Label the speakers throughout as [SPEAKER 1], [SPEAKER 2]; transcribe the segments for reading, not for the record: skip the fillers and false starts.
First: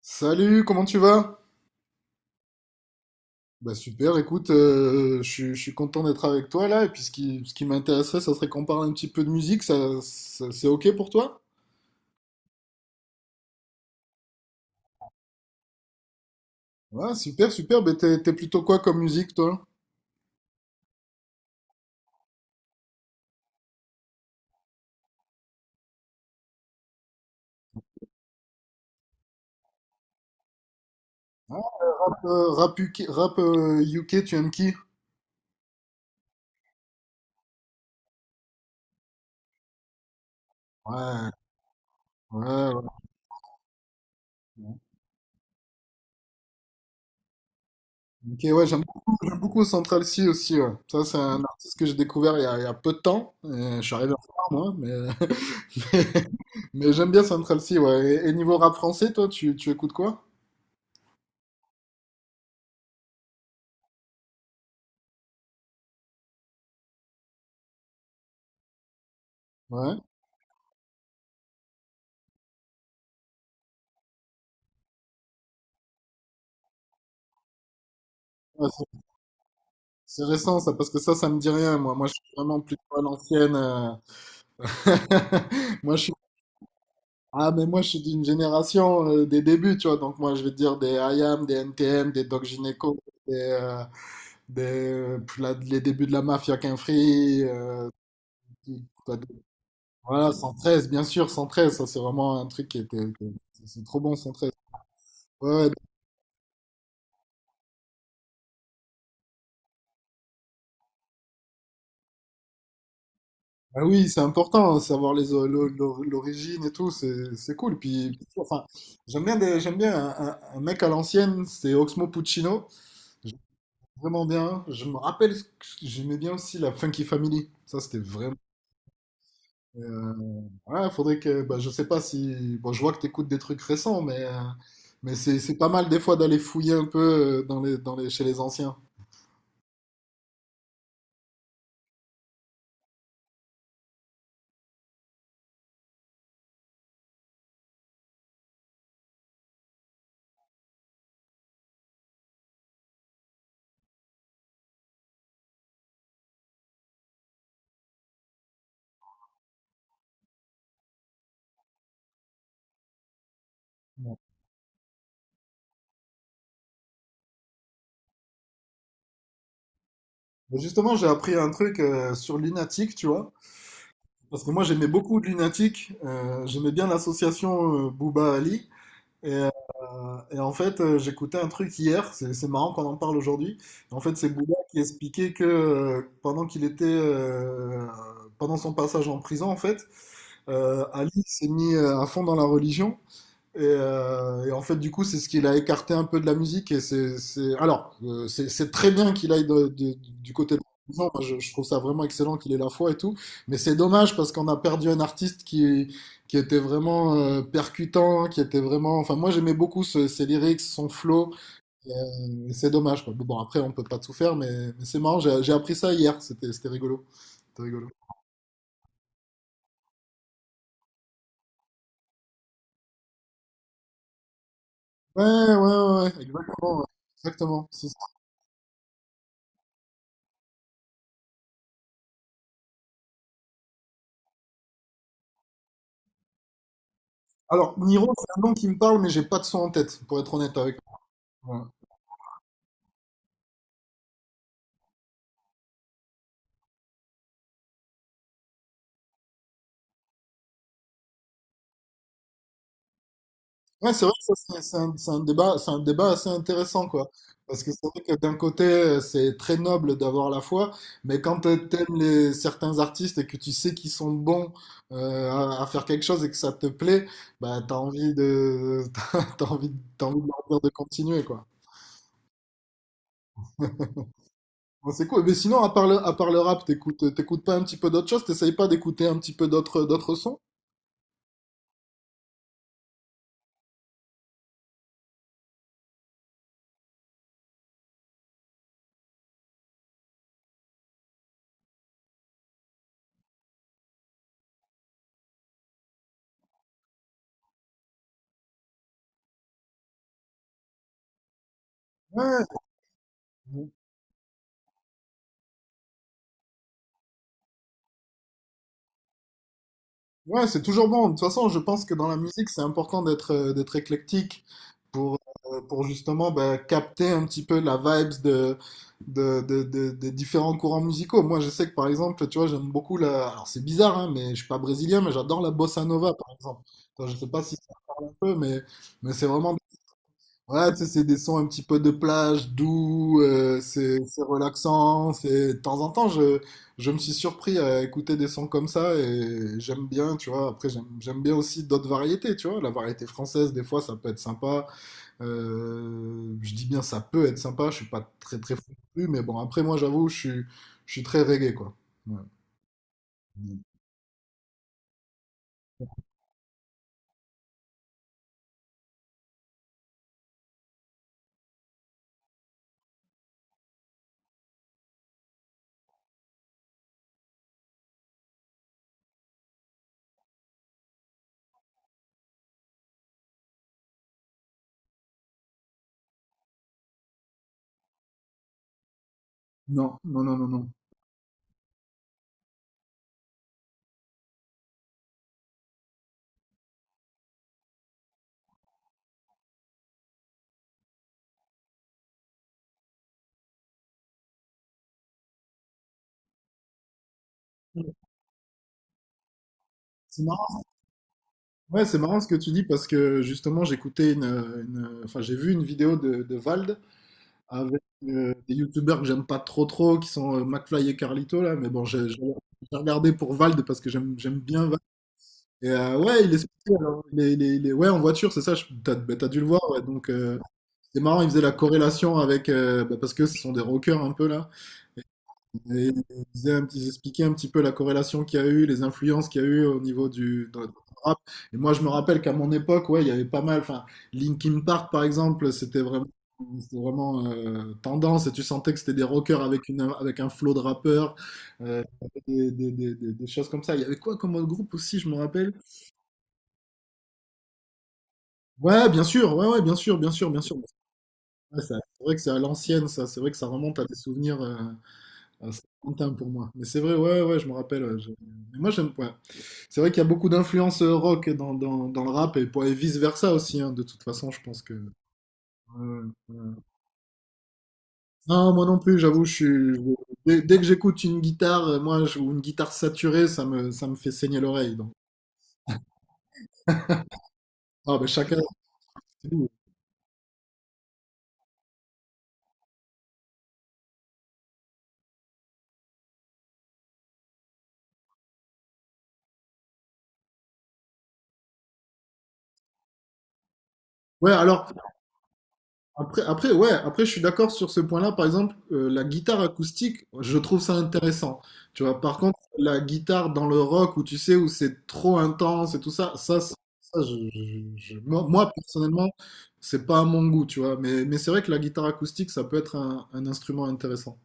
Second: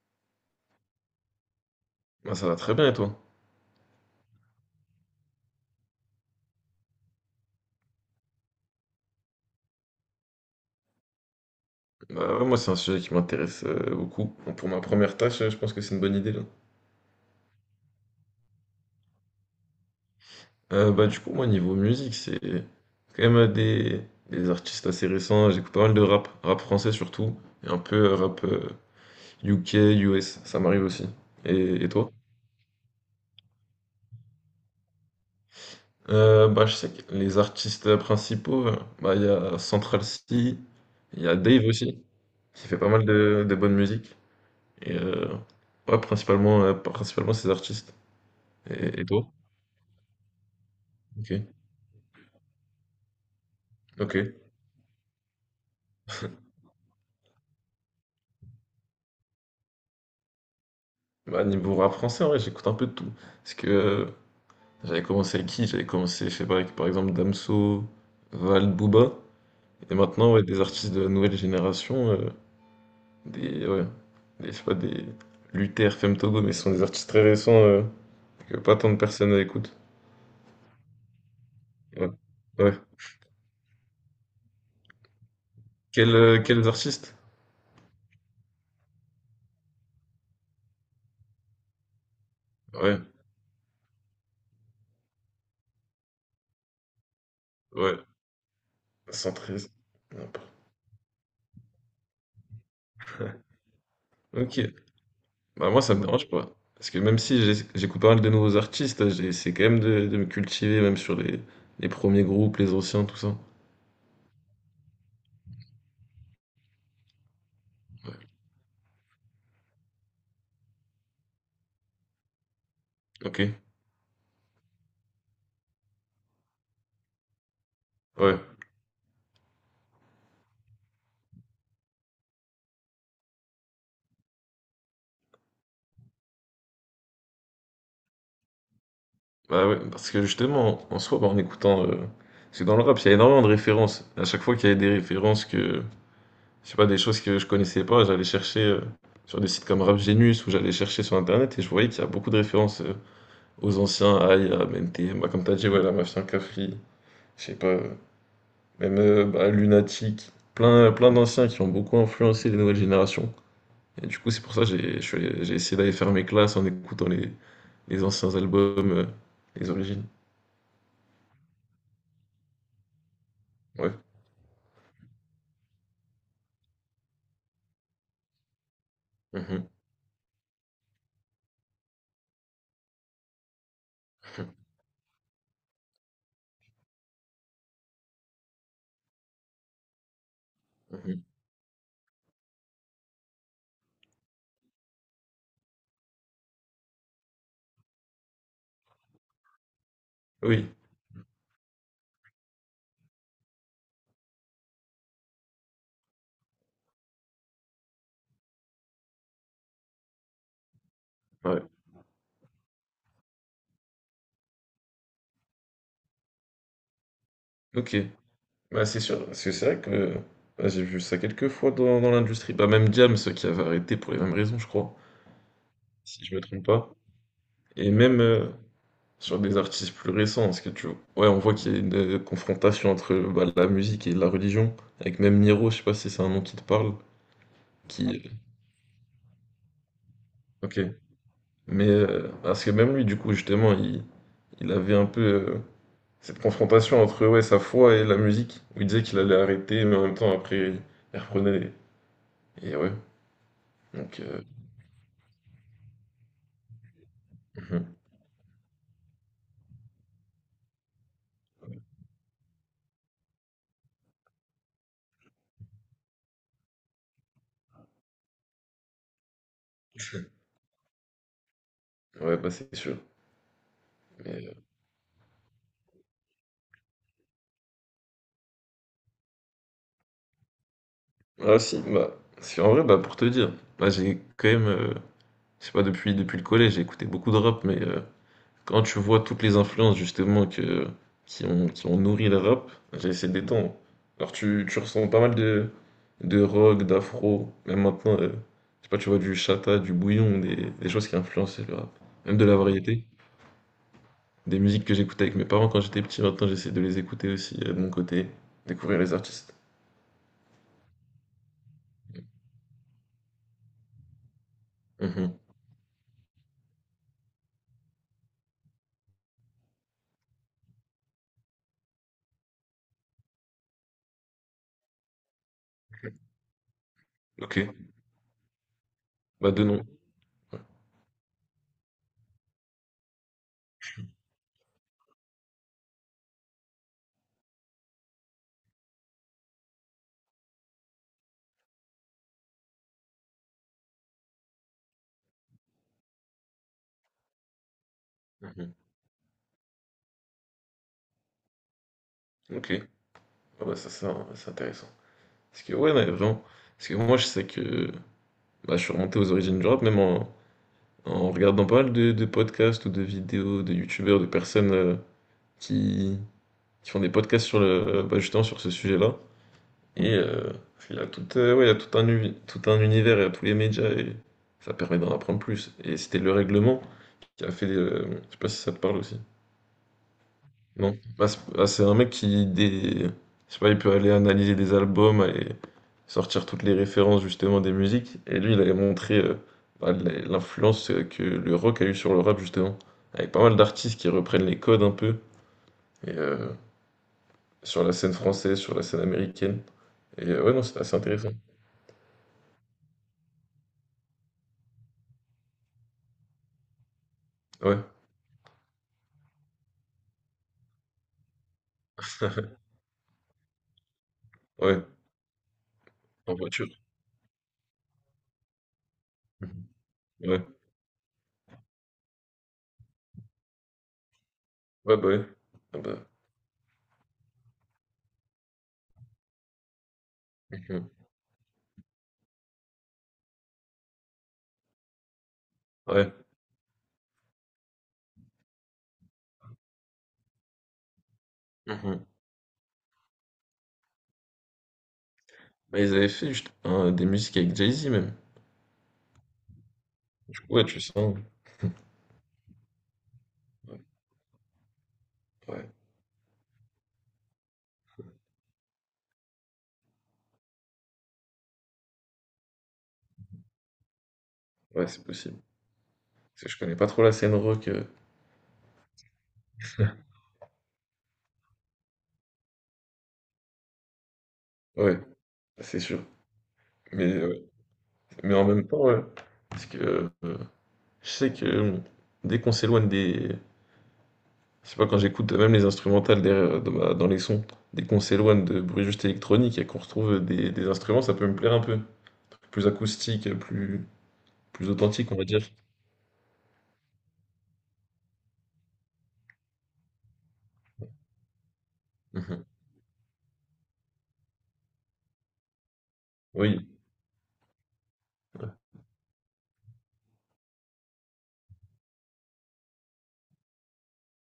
[SPEAKER 1] Salut, comment tu vas?
[SPEAKER 2] Moi, ça va très bien et toi?
[SPEAKER 1] Bah super, écoute, je suis content d'être avec toi là, et puis ce qui m'intéresserait, ça serait qu'on parle un petit peu de musique, c'est ok pour toi?
[SPEAKER 2] Bah ouais, moi c'est un sujet qui m'intéresse beaucoup. Bon, pour ma première tâche, je pense que c'est une bonne idée là.
[SPEAKER 1] Ouais, super, super, bah t'es plutôt quoi comme musique toi?
[SPEAKER 2] Bah du coup moi niveau musique c'est quand même des artistes assez récents. J'écoute pas mal de rap, rap français surtout, et un peu rap UK, US, ça m'arrive aussi. Et toi?
[SPEAKER 1] Rap, rap UK, rap, UK, tu aimes qui?
[SPEAKER 2] Bah je sais que les artistes principaux, bah il y a Central C, il y
[SPEAKER 1] Ouais,
[SPEAKER 2] a Dave aussi, qui fait pas
[SPEAKER 1] ouais,
[SPEAKER 2] mal de bonne musique.
[SPEAKER 1] ouais.
[SPEAKER 2] Et ouais, principalement, principalement ces artistes.
[SPEAKER 1] Ok, ouais,
[SPEAKER 2] Et toi?
[SPEAKER 1] j'aime beaucoup Central C aussi, ouais. Ça, c'est
[SPEAKER 2] Ok.
[SPEAKER 1] un artiste que j'ai découvert il y a peu de temps, et je suis arrivé en
[SPEAKER 2] OK.
[SPEAKER 1] retard moi, mais, mais, mais j'aime bien Central C, ouais. Et niveau rap français, toi, tu écoutes quoi?
[SPEAKER 2] Bah, niveau rap français, en vrai, j'écoute un peu de tout. Parce que j'avais commencé avec qui? J'avais commencé, je sais pas, avec par exemple Damso, Val, Booba. Et
[SPEAKER 1] Ouais.
[SPEAKER 2] maintenant, ouais, des artistes de la nouvelle génération, ouais, je sais pas, des Luther, Femme Togo, mais ce sont des artistes très récents, que pas
[SPEAKER 1] ouais,
[SPEAKER 2] tant de personnes écoutent.
[SPEAKER 1] c'est récent ça, parce que ça me dit rien, moi. Moi,
[SPEAKER 2] Ouais.
[SPEAKER 1] je suis vraiment
[SPEAKER 2] Ouais.
[SPEAKER 1] plutôt à l'ancienne. Moi, je suis...
[SPEAKER 2] Quels artistes?
[SPEAKER 1] Ah, mais moi, je suis d'une génération des débuts, tu vois. Donc, moi, je vais te dire des IAM, des NTM, des Doc Gynéco,
[SPEAKER 2] Ouais,
[SPEAKER 1] des, euh, des, les débuts de la mafia Quinfri.
[SPEAKER 2] ouais,
[SPEAKER 1] Quoi d'autre.
[SPEAKER 2] 113.
[SPEAKER 1] Voilà,
[SPEAKER 2] Hop.
[SPEAKER 1] 113, bien sûr, 113. Ça, c'est vraiment un truc C'est trop bon, 113.
[SPEAKER 2] Ok.
[SPEAKER 1] Ouais,
[SPEAKER 2] Bah
[SPEAKER 1] ouais,
[SPEAKER 2] moi ça me dérange pas. Parce que même si j'écoute pas mal de nouveaux artistes, j'ai essayé quand même de me cultiver, même sur les premiers groupes, les anciens, tout ça.
[SPEAKER 1] ah oui, c'est important, savoir les o- l'o- l'o- l'origine et tout, c'est cool.
[SPEAKER 2] Ouais.
[SPEAKER 1] Puis, enfin, j'aime bien un mec à l'ancienne, c'est Oxmo Puccino. J'aime
[SPEAKER 2] Ok.
[SPEAKER 1] vraiment bien. Je me rappelle, que j'aimais bien aussi la Funky Family. Ça, c'était vraiment.
[SPEAKER 2] Ouais.
[SPEAKER 1] Euh, ouais, faudrait que. Bah, je sais pas si. Bon, je vois que t'écoutes des trucs récents, mais c'est pas mal des fois d'aller fouiller un peu chez les anciens.
[SPEAKER 2] Bah ouais, parce que justement, en soi, bah, en écoutant. Parce que dans le rap, il y a énormément de références. À chaque fois qu'il y avait des références que. Je sais pas, des choses que je connaissais pas, j'allais chercher, sur des sites comme Rap Genius ou j'allais chercher sur Internet et je voyais qu'il y a beaucoup de références, aux anciens, à I A, M T MNTM, bah, comme t'as dit, ouais, la Mafia Cafri, je sais pas. Même bah, Lunatic, plein d'anciens qui ont beaucoup influencé les nouvelles générations. Et
[SPEAKER 1] Ouais.
[SPEAKER 2] du coup, c'est pour ça que j'ai je suis allé- j'ai essayé d'aller faire mes classes en écoutant les anciens albums, les origines.
[SPEAKER 1] Mais justement, j'ai appris un truc sur Lunatic, tu vois.
[SPEAKER 2] Ouais.
[SPEAKER 1] Parce que moi, j'aimais beaucoup Lunatic. J'aimais bien l'association Booba Ali.
[SPEAKER 2] Mhm,
[SPEAKER 1] Et en fait, j'écoutais un truc hier, c'est marrant qu'on en parle aujourd'hui. En fait, c'est Bouddha qui expliquait que pendant son passage en prison, en fait,
[SPEAKER 2] mhm.
[SPEAKER 1] Ali s'est mis à fond dans la religion et, en fait, du coup, c'est ce qu'il a écarté un peu de la musique. C'est très bien qu'il aille du côté de l'argent.
[SPEAKER 2] Oui,
[SPEAKER 1] Moi, je trouve ça vraiment excellent qu'il ait la foi et tout. Mais c'est dommage parce qu'on a perdu un artiste qui était vraiment percutant, qui était vraiment. Enfin, moi, j'aimais beaucoup ses lyrics, son flow.
[SPEAKER 2] ouais.
[SPEAKER 1] Et, c'est dommage, quoi. Bon, après, on peut pas tout faire, mais c'est marrant. J'ai appris ça hier. C'était rigolo. C'était rigolo.
[SPEAKER 2] Ok. Bah, c'est sûr, parce que c'est vrai que bah, j'ai vu ça quelques fois dans l'industrie. Bah, même Diams qui avait arrêté pour les mêmes raisons, je crois,
[SPEAKER 1] Ouais, ouais, ouais, ouais,
[SPEAKER 2] si je me trompe
[SPEAKER 1] exactement. Ouais.
[SPEAKER 2] pas.
[SPEAKER 1] Exactement. C'est
[SPEAKER 2] Et même, sur des artistes plus récents, parce que tu ouais, on voit qu'il y a une confrontation entre, bah, la musique et la religion, avec même Niro, je sais pas si c'est un nom qui te parle. Ouais.
[SPEAKER 1] alors, Niro,
[SPEAKER 2] qui
[SPEAKER 1] c'est un nom qui me parle, mais j'ai pas de son en tête, pour être honnête avec
[SPEAKER 2] OK.
[SPEAKER 1] toi.
[SPEAKER 2] Mais, parce que même lui, du coup, justement, il avait un peu, heu, cette confrontation entre, ouais, sa foi et la musique, où il disait qu'il allait arrêter, mais en même temps, après, il reprenait et ouais,
[SPEAKER 1] Ouais, c'est vrai
[SPEAKER 2] donc
[SPEAKER 1] que ça, c'est un débat assez intéressant, quoi. Parce que c'est
[SPEAKER 2] mmh.
[SPEAKER 1] vrai que d'un côté, c'est très noble d'avoir la foi, mais quand t'aimes certains artistes et que tu sais qu'ils sont bons à faire quelque chose et que ça te plaît, bah t'as envie de, t'as envie, t'as envie de leur dire de continuer, quoi.
[SPEAKER 2] Ouais, bah, c'est sûr, mais,
[SPEAKER 1] Bon, c'est cool. Mais sinon, à part le rap, t'écoutes pas un petit peu d'autres choses? T'essayes pas d'écouter un petit peu d'autres, d'autres sons?
[SPEAKER 2] ah si, bah, si en vrai, bah, pour te dire, bah, j'ai quand même, je sais pas, depuis le collège, j'ai écouté beaucoup de rap, mais quand tu vois toutes les influences justement qui ont nourri le rap, j'ai ces des temps. Alors tu ressens pas mal de rock, d'afro, même maintenant, je sais pas, tu vois du chata, du bouillon, des choses qui influencent le rap. Même de
[SPEAKER 1] Ouais.
[SPEAKER 2] la variété, des musiques que j'écoutais avec mes parents quand j'étais petit, maintenant j'essaie de les écouter aussi, de mon côté, découvrir les artistes.
[SPEAKER 1] Ouais, c'est toujours bon. De toute façon, je pense que dans la musique, c'est important d'être d'être éclectique pour
[SPEAKER 2] Mhm.
[SPEAKER 1] pour justement bah, capter un petit peu la vibes de des différents courants musicaux. Moi, je sais que par exemple, tu vois, j'aime beaucoup la. Alors c'est bizarre, hein, mais je suis pas brésilien, mais j'adore la bossa nova, par exemple. Enfin, je sais pas si
[SPEAKER 2] Ok,
[SPEAKER 1] ça parle un peu, mais c'est
[SPEAKER 2] bah
[SPEAKER 1] vraiment
[SPEAKER 2] de nom.
[SPEAKER 1] ouais, tu sais, c'est des sons un petit peu de plage, doux, c'est relaxant. C'est... De temps en temps, je me suis surpris à écouter des sons comme ça et j'aime bien, tu vois. Après, j'aime bien aussi d'autres variétés, tu vois. La variété française, des fois, ça peut être sympa. Je dis bien ça peut être sympa, je suis pas très très fou
[SPEAKER 2] Mhm.
[SPEAKER 1] non plus, mais bon, après, moi, j'avoue, je suis très reggae, quoi. Ouais.
[SPEAKER 2] Ok. Ah bah ça c'est intéressant. Parce que ouais, ouais, vraiment, parce que moi je sais que bah, je suis remonté aux origines du rap, même en regardant pas mal de podcasts ou de vidéos de youtubeurs, de personnes, qui, qui font des podcasts sur bah, justement sur ce sujet-là. Et il y a tout, ouais, il y a tout un univers, il y a tous les médias et ça permet d'en apprendre plus. Et c'était le règlement qui a fait. Je sais pas si ça te parle aussi.
[SPEAKER 1] Non, non, non, non, non.
[SPEAKER 2] Non. C'est un mec je sais pas, il peut aller analyser des albums, aller sortir toutes les références justement des musiques. Et lui, il avait montré, bah, l'influence, que le rock a eu sur le rap justement. Avec pas mal d'artistes qui reprennent les codes un peu. Et, euh, Sur la scène française, sur la scène américaine.
[SPEAKER 1] C'est
[SPEAKER 2] Et ouais,
[SPEAKER 1] marrant.
[SPEAKER 2] non, c'est assez intéressant.
[SPEAKER 1] Ouais, c'est marrant ce que tu dis parce que justement, j'ai vu une vidéo de Vald
[SPEAKER 2] Ouais,
[SPEAKER 1] avec des youtubeurs que j'aime pas trop trop, qui sont McFly et Carlito là, mais bon, j'ai regardé pour Vald parce que j'aime bien Vald.
[SPEAKER 2] ouais,
[SPEAKER 1] Et ouais, il
[SPEAKER 2] en
[SPEAKER 1] est
[SPEAKER 2] voiture.
[SPEAKER 1] sorti, alors, ouais, en voiture, c'est ça, t'as dû le voir, ouais. Donc
[SPEAKER 2] Ouais,
[SPEAKER 1] c'est marrant, il faisait la corrélation avec, bah, parce que ce sont des rockers un peu là,
[SPEAKER 2] ouais, bah ouais. Ah
[SPEAKER 1] et
[SPEAKER 2] bah,
[SPEAKER 1] il expliquait un petit peu la corrélation qu'il y a eu, les influences qu'il y a eu au niveau du dans le
[SPEAKER 2] mhm.
[SPEAKER 1] rap. Et moi, je me rappelle qu'à mon époque, ouais, il y avait pas mal. Enfin, Linkin Park, par exemple,
[SPEAKER 2] Ouais.
[SPEAKER 1] c'était vraiment tendance. Et tu sentais que c'était des rockers avec une, avec un flow de rappeurs, euh,
[SPEAKER 2] Mhm.
[SPEAKER 1] des choses comme ça. Il y avait quoi comme autre groupe aussi, je me rappelle?
[SPEAKER 2] Bah, ils avaient fait juste hein, des musiques avec Jay-Z même.
[SPEAKER 1] Ouais, bien sûr, ouais, ouais, bien sûr, bien sûr,
[SPEAKER 2] Du
[SPEAKER 1] bien
[SPEAKER 2] coup,
[SPEAKER 1] sûr.
[SPEAKER 2] ouais, tu sens.
[SPEAKER 1] Ouais, c'est vrai que c'est à l'ancienne, ça. C'est vrai que ça
[SPEAKER 2] Ouais.
[SPEAKER 1] remonte à des souvenirs. Euh, ah, c'est
[SPEAKER 2] Ouais.
[SPEAKER 1] lointain pour moi. Mais c'est vrai, ouais, ouais, ouais, je me rappelle. Ouais, je- mais moi, j'aime. Ouais. C'est vrai qu'il y a beaucoup d'influences rock dans le rap et, et vice-versa aussi. Hein, de toute façon, je pense que.
[SPEAKER 2] Ouais, c'est possible.
[SPEAKER 1] Ouais,
[SPEAKER 2] Parce que
[SPEAKER 1] ouais.
[SPEAKER 2] je connais pas trop la scène rock.
[SPEAKER 1] Non, moi non plus, j'avoue, je suis. Je- dès, dès que j'écoute une guitare, ou une guitare saturée, ça me fait saigner l'oreille. Donc.
[SPEAKER 2] Ouais, c'est sûr. Mais, euh,
[SPEAKER 1] Ah, ben
[SPEAKER 2] mais
[SPEAKER 1] chacun.
[SPEAKER 2] en même temps, ouais,
[SPEAKER 1] C'est nous.
[SPEAKER 2] parce que je sais que dès qu'on s'éloigne des. Je sais pas, quand j'écoute même les instrumentales derrière, dans les sons, dès qu'on s'éloigne de bruit juste électronique et qu'on retrouve des instruments, ça peut me plaire un peu. Plus acoustique,
[SPEAKER 1] Ouais, alors,
[SPEAKER 2] plus authentique, on va dire.
[SPEAKER 1] Après, je suis d'accord sur ce point-là. Par exemple, la guitare acoustique, je trouve ça intéressant. Tu vois, par contre,
[SPEAKER 2] Mhm.
[SPEAKER 1] la guitare dans le rock où tu sais, où c'est trop intense et tout ça,
[SPEAKER 2] Oui.
[SPEAKER 1] moi, personnellement, c'est pas à mon goût, tu vois. Mais c'est vrai que la guitare acoustique, ça peut être un instrument intéressant.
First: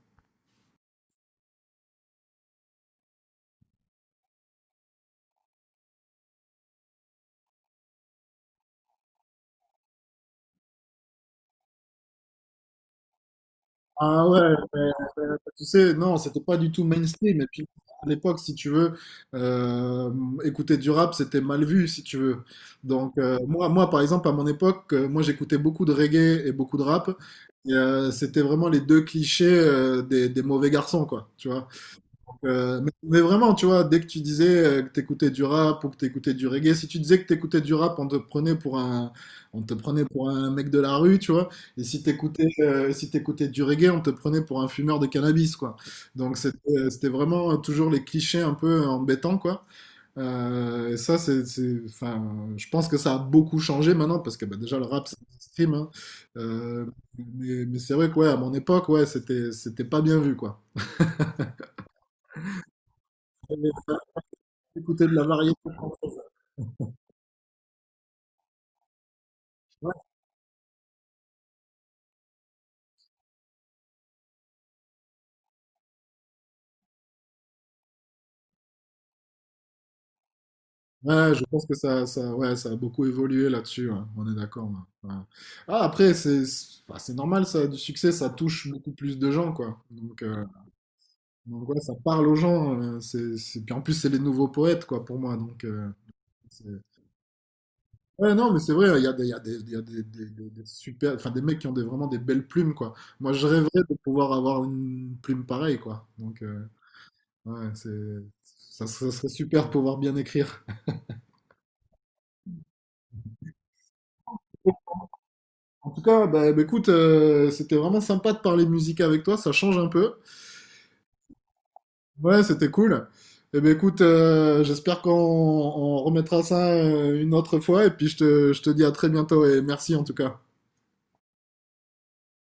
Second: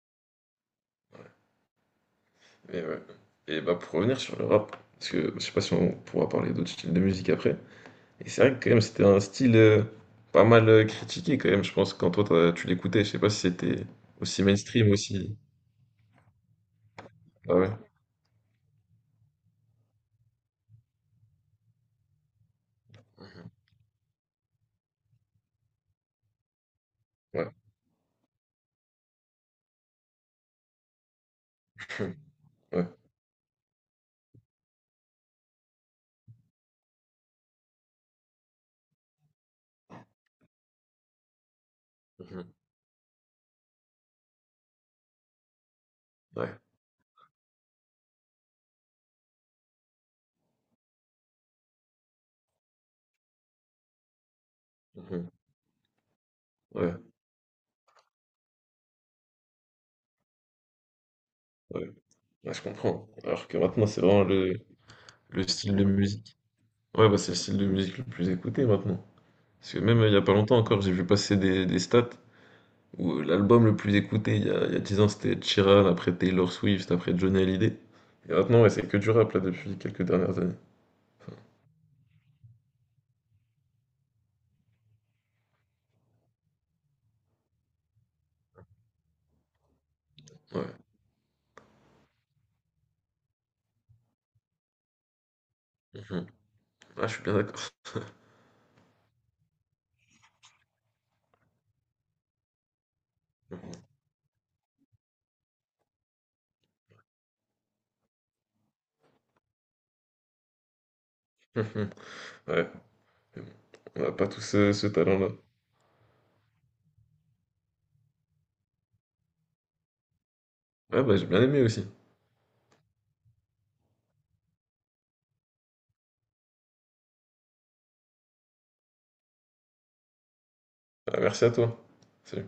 [SPEAKER 2] Et, ouais. Et bah pour revenir sur le rap, parce que je sais pas si on pourra parler d'autres styles de musique après. Et c'est vrai que quand même c'était un style, pas mal, critiqué quand même, je pense, quand tu l'écoutais, je sais pas si c'était
[SPEAKER 1] Ah ouais,
[SPEAKER 2] aussi
[SPEAKER 1] mais,
[SPEAKER 2] mainstream aussi.
[SPEAKER 1] tu sais, non, c'était pas du tout mainstream. Et
[SPEAKER 2] Ah
[SPEAKER 1] puis,
[SPEAKER 2] ouais,
[SPEAKER 1] à l'époque, si tu veux, euh, écouter du rap, c'était mal vu, si tu veux. Donc, moi, par exemple, à mon époque, moi, j'écoutais beaucoup de reggae et beaucoup de rap.
[SPEAKER 2] ouais,
[SPEAKER 1] Et, c'était vraiment les deux clichés, des mauvais garçons, quoi, tu vois.
[SPEAKER 2] ouais,
[SPEAKER 1] Mais vraiment, tu vois, dès que tu disais que t'écoutais du rap ou que t'écoutais du reggae, si tu disais que t'écoutais du rap, on te prenait pour un mec de la rue, tu vois. Et si
[SPEAKER 2] mhm,
[SPEAKER 1] t'écoutais, si t'écoutais du reggae, on te prenait pour un fumeur de cannabis, quoi. Donc
[SPEAKER 2] ouais,
[SPEAKER 1] c'était vraiment toujours les clichés un peu embêtants, quoi. Et ça, enfin, je pense que ça a beaucoup changé maintenant parce que bah, déjà le rap, c'est
[SPEAKER 2] mhm,
[SPEAKER 1] mainstream, hein. Euh,
[SPEAKER 2] ouais,
[SPEAKER 1] mais c'est vrai que ouais, à mon époque, ouais, c'était pas bien vu, quoi.
[SPEAKER 2] ouais, ouais, je comprends. Alors que maintenant c'est vraiment
[SPEAKER 1] Écouter de la
[SPEAKER 2] le
[SPEAKER 1] variété.
[SPEAKER 2] style de musique. Ouais, bah c'est le style de musique le plus écouté maintenant. Parce que
[SPEAKER 1] Ouais,
[SPEAKER 2] même il y a pas longtemps encore, j'ai vu passer des stats où, l'album le plus écouté il y a 10 ans c'était Chiran, après Taylor Swift, après Johnny Hallyday. Et maintenant ouais, c'est que du rap là depuis quelques dernières années.
[SPEAKER 1] ouais,
[SPEAKER 2] Enfin,
[SPEAKER 1] je pense que ça a beaucoup évolué là-dessus, ouais. On est d'accord. Ouais. Ouais. Ah, après, c'est normal, ça a du succès, ça touche beaucoup plus de gens, quoi. Donc, ouais, ça parle aux gens. Puis en plus, c'est les nouveaux poètes, quoi, pour moi. Donc,
[SPEAKER 2] ouais.
[SPEAKER 1] c'est-
[SPEAKER 2] Ah, je suis bien d'accord.
[SPEAKER 1] ouais, non, mais c'est vrai, il y a des, il y a des, il y a des super, enfin, des mecs qui ont des, vraiment des belles plumes, quoi. Moi, je rêverais de pouvoir avoir une plume pareille, quoi. Donc, ouais, c'est, ça, ça serait super de pouvoir bien écrire.
[SPEAKER 2] Ouais, mais bon, on n'a pas tous ce talent-là.
[SPEAKER 1] En tout cas, bah, écoute, c'était vraiment sympa de parler musique avec toi, ça change un peu.
[SPEAKER 2] Ouais, bah j'ai bien aimé aussi.
[SPEAKER 1] Ouais, c'était cool. Eh ben écoute, j'espère qu'on remettra ça une autre fois et puis je te dis à très bientôt et merci en tout cas.
[SPEAKER 2] Ah, merci à toi. Salut.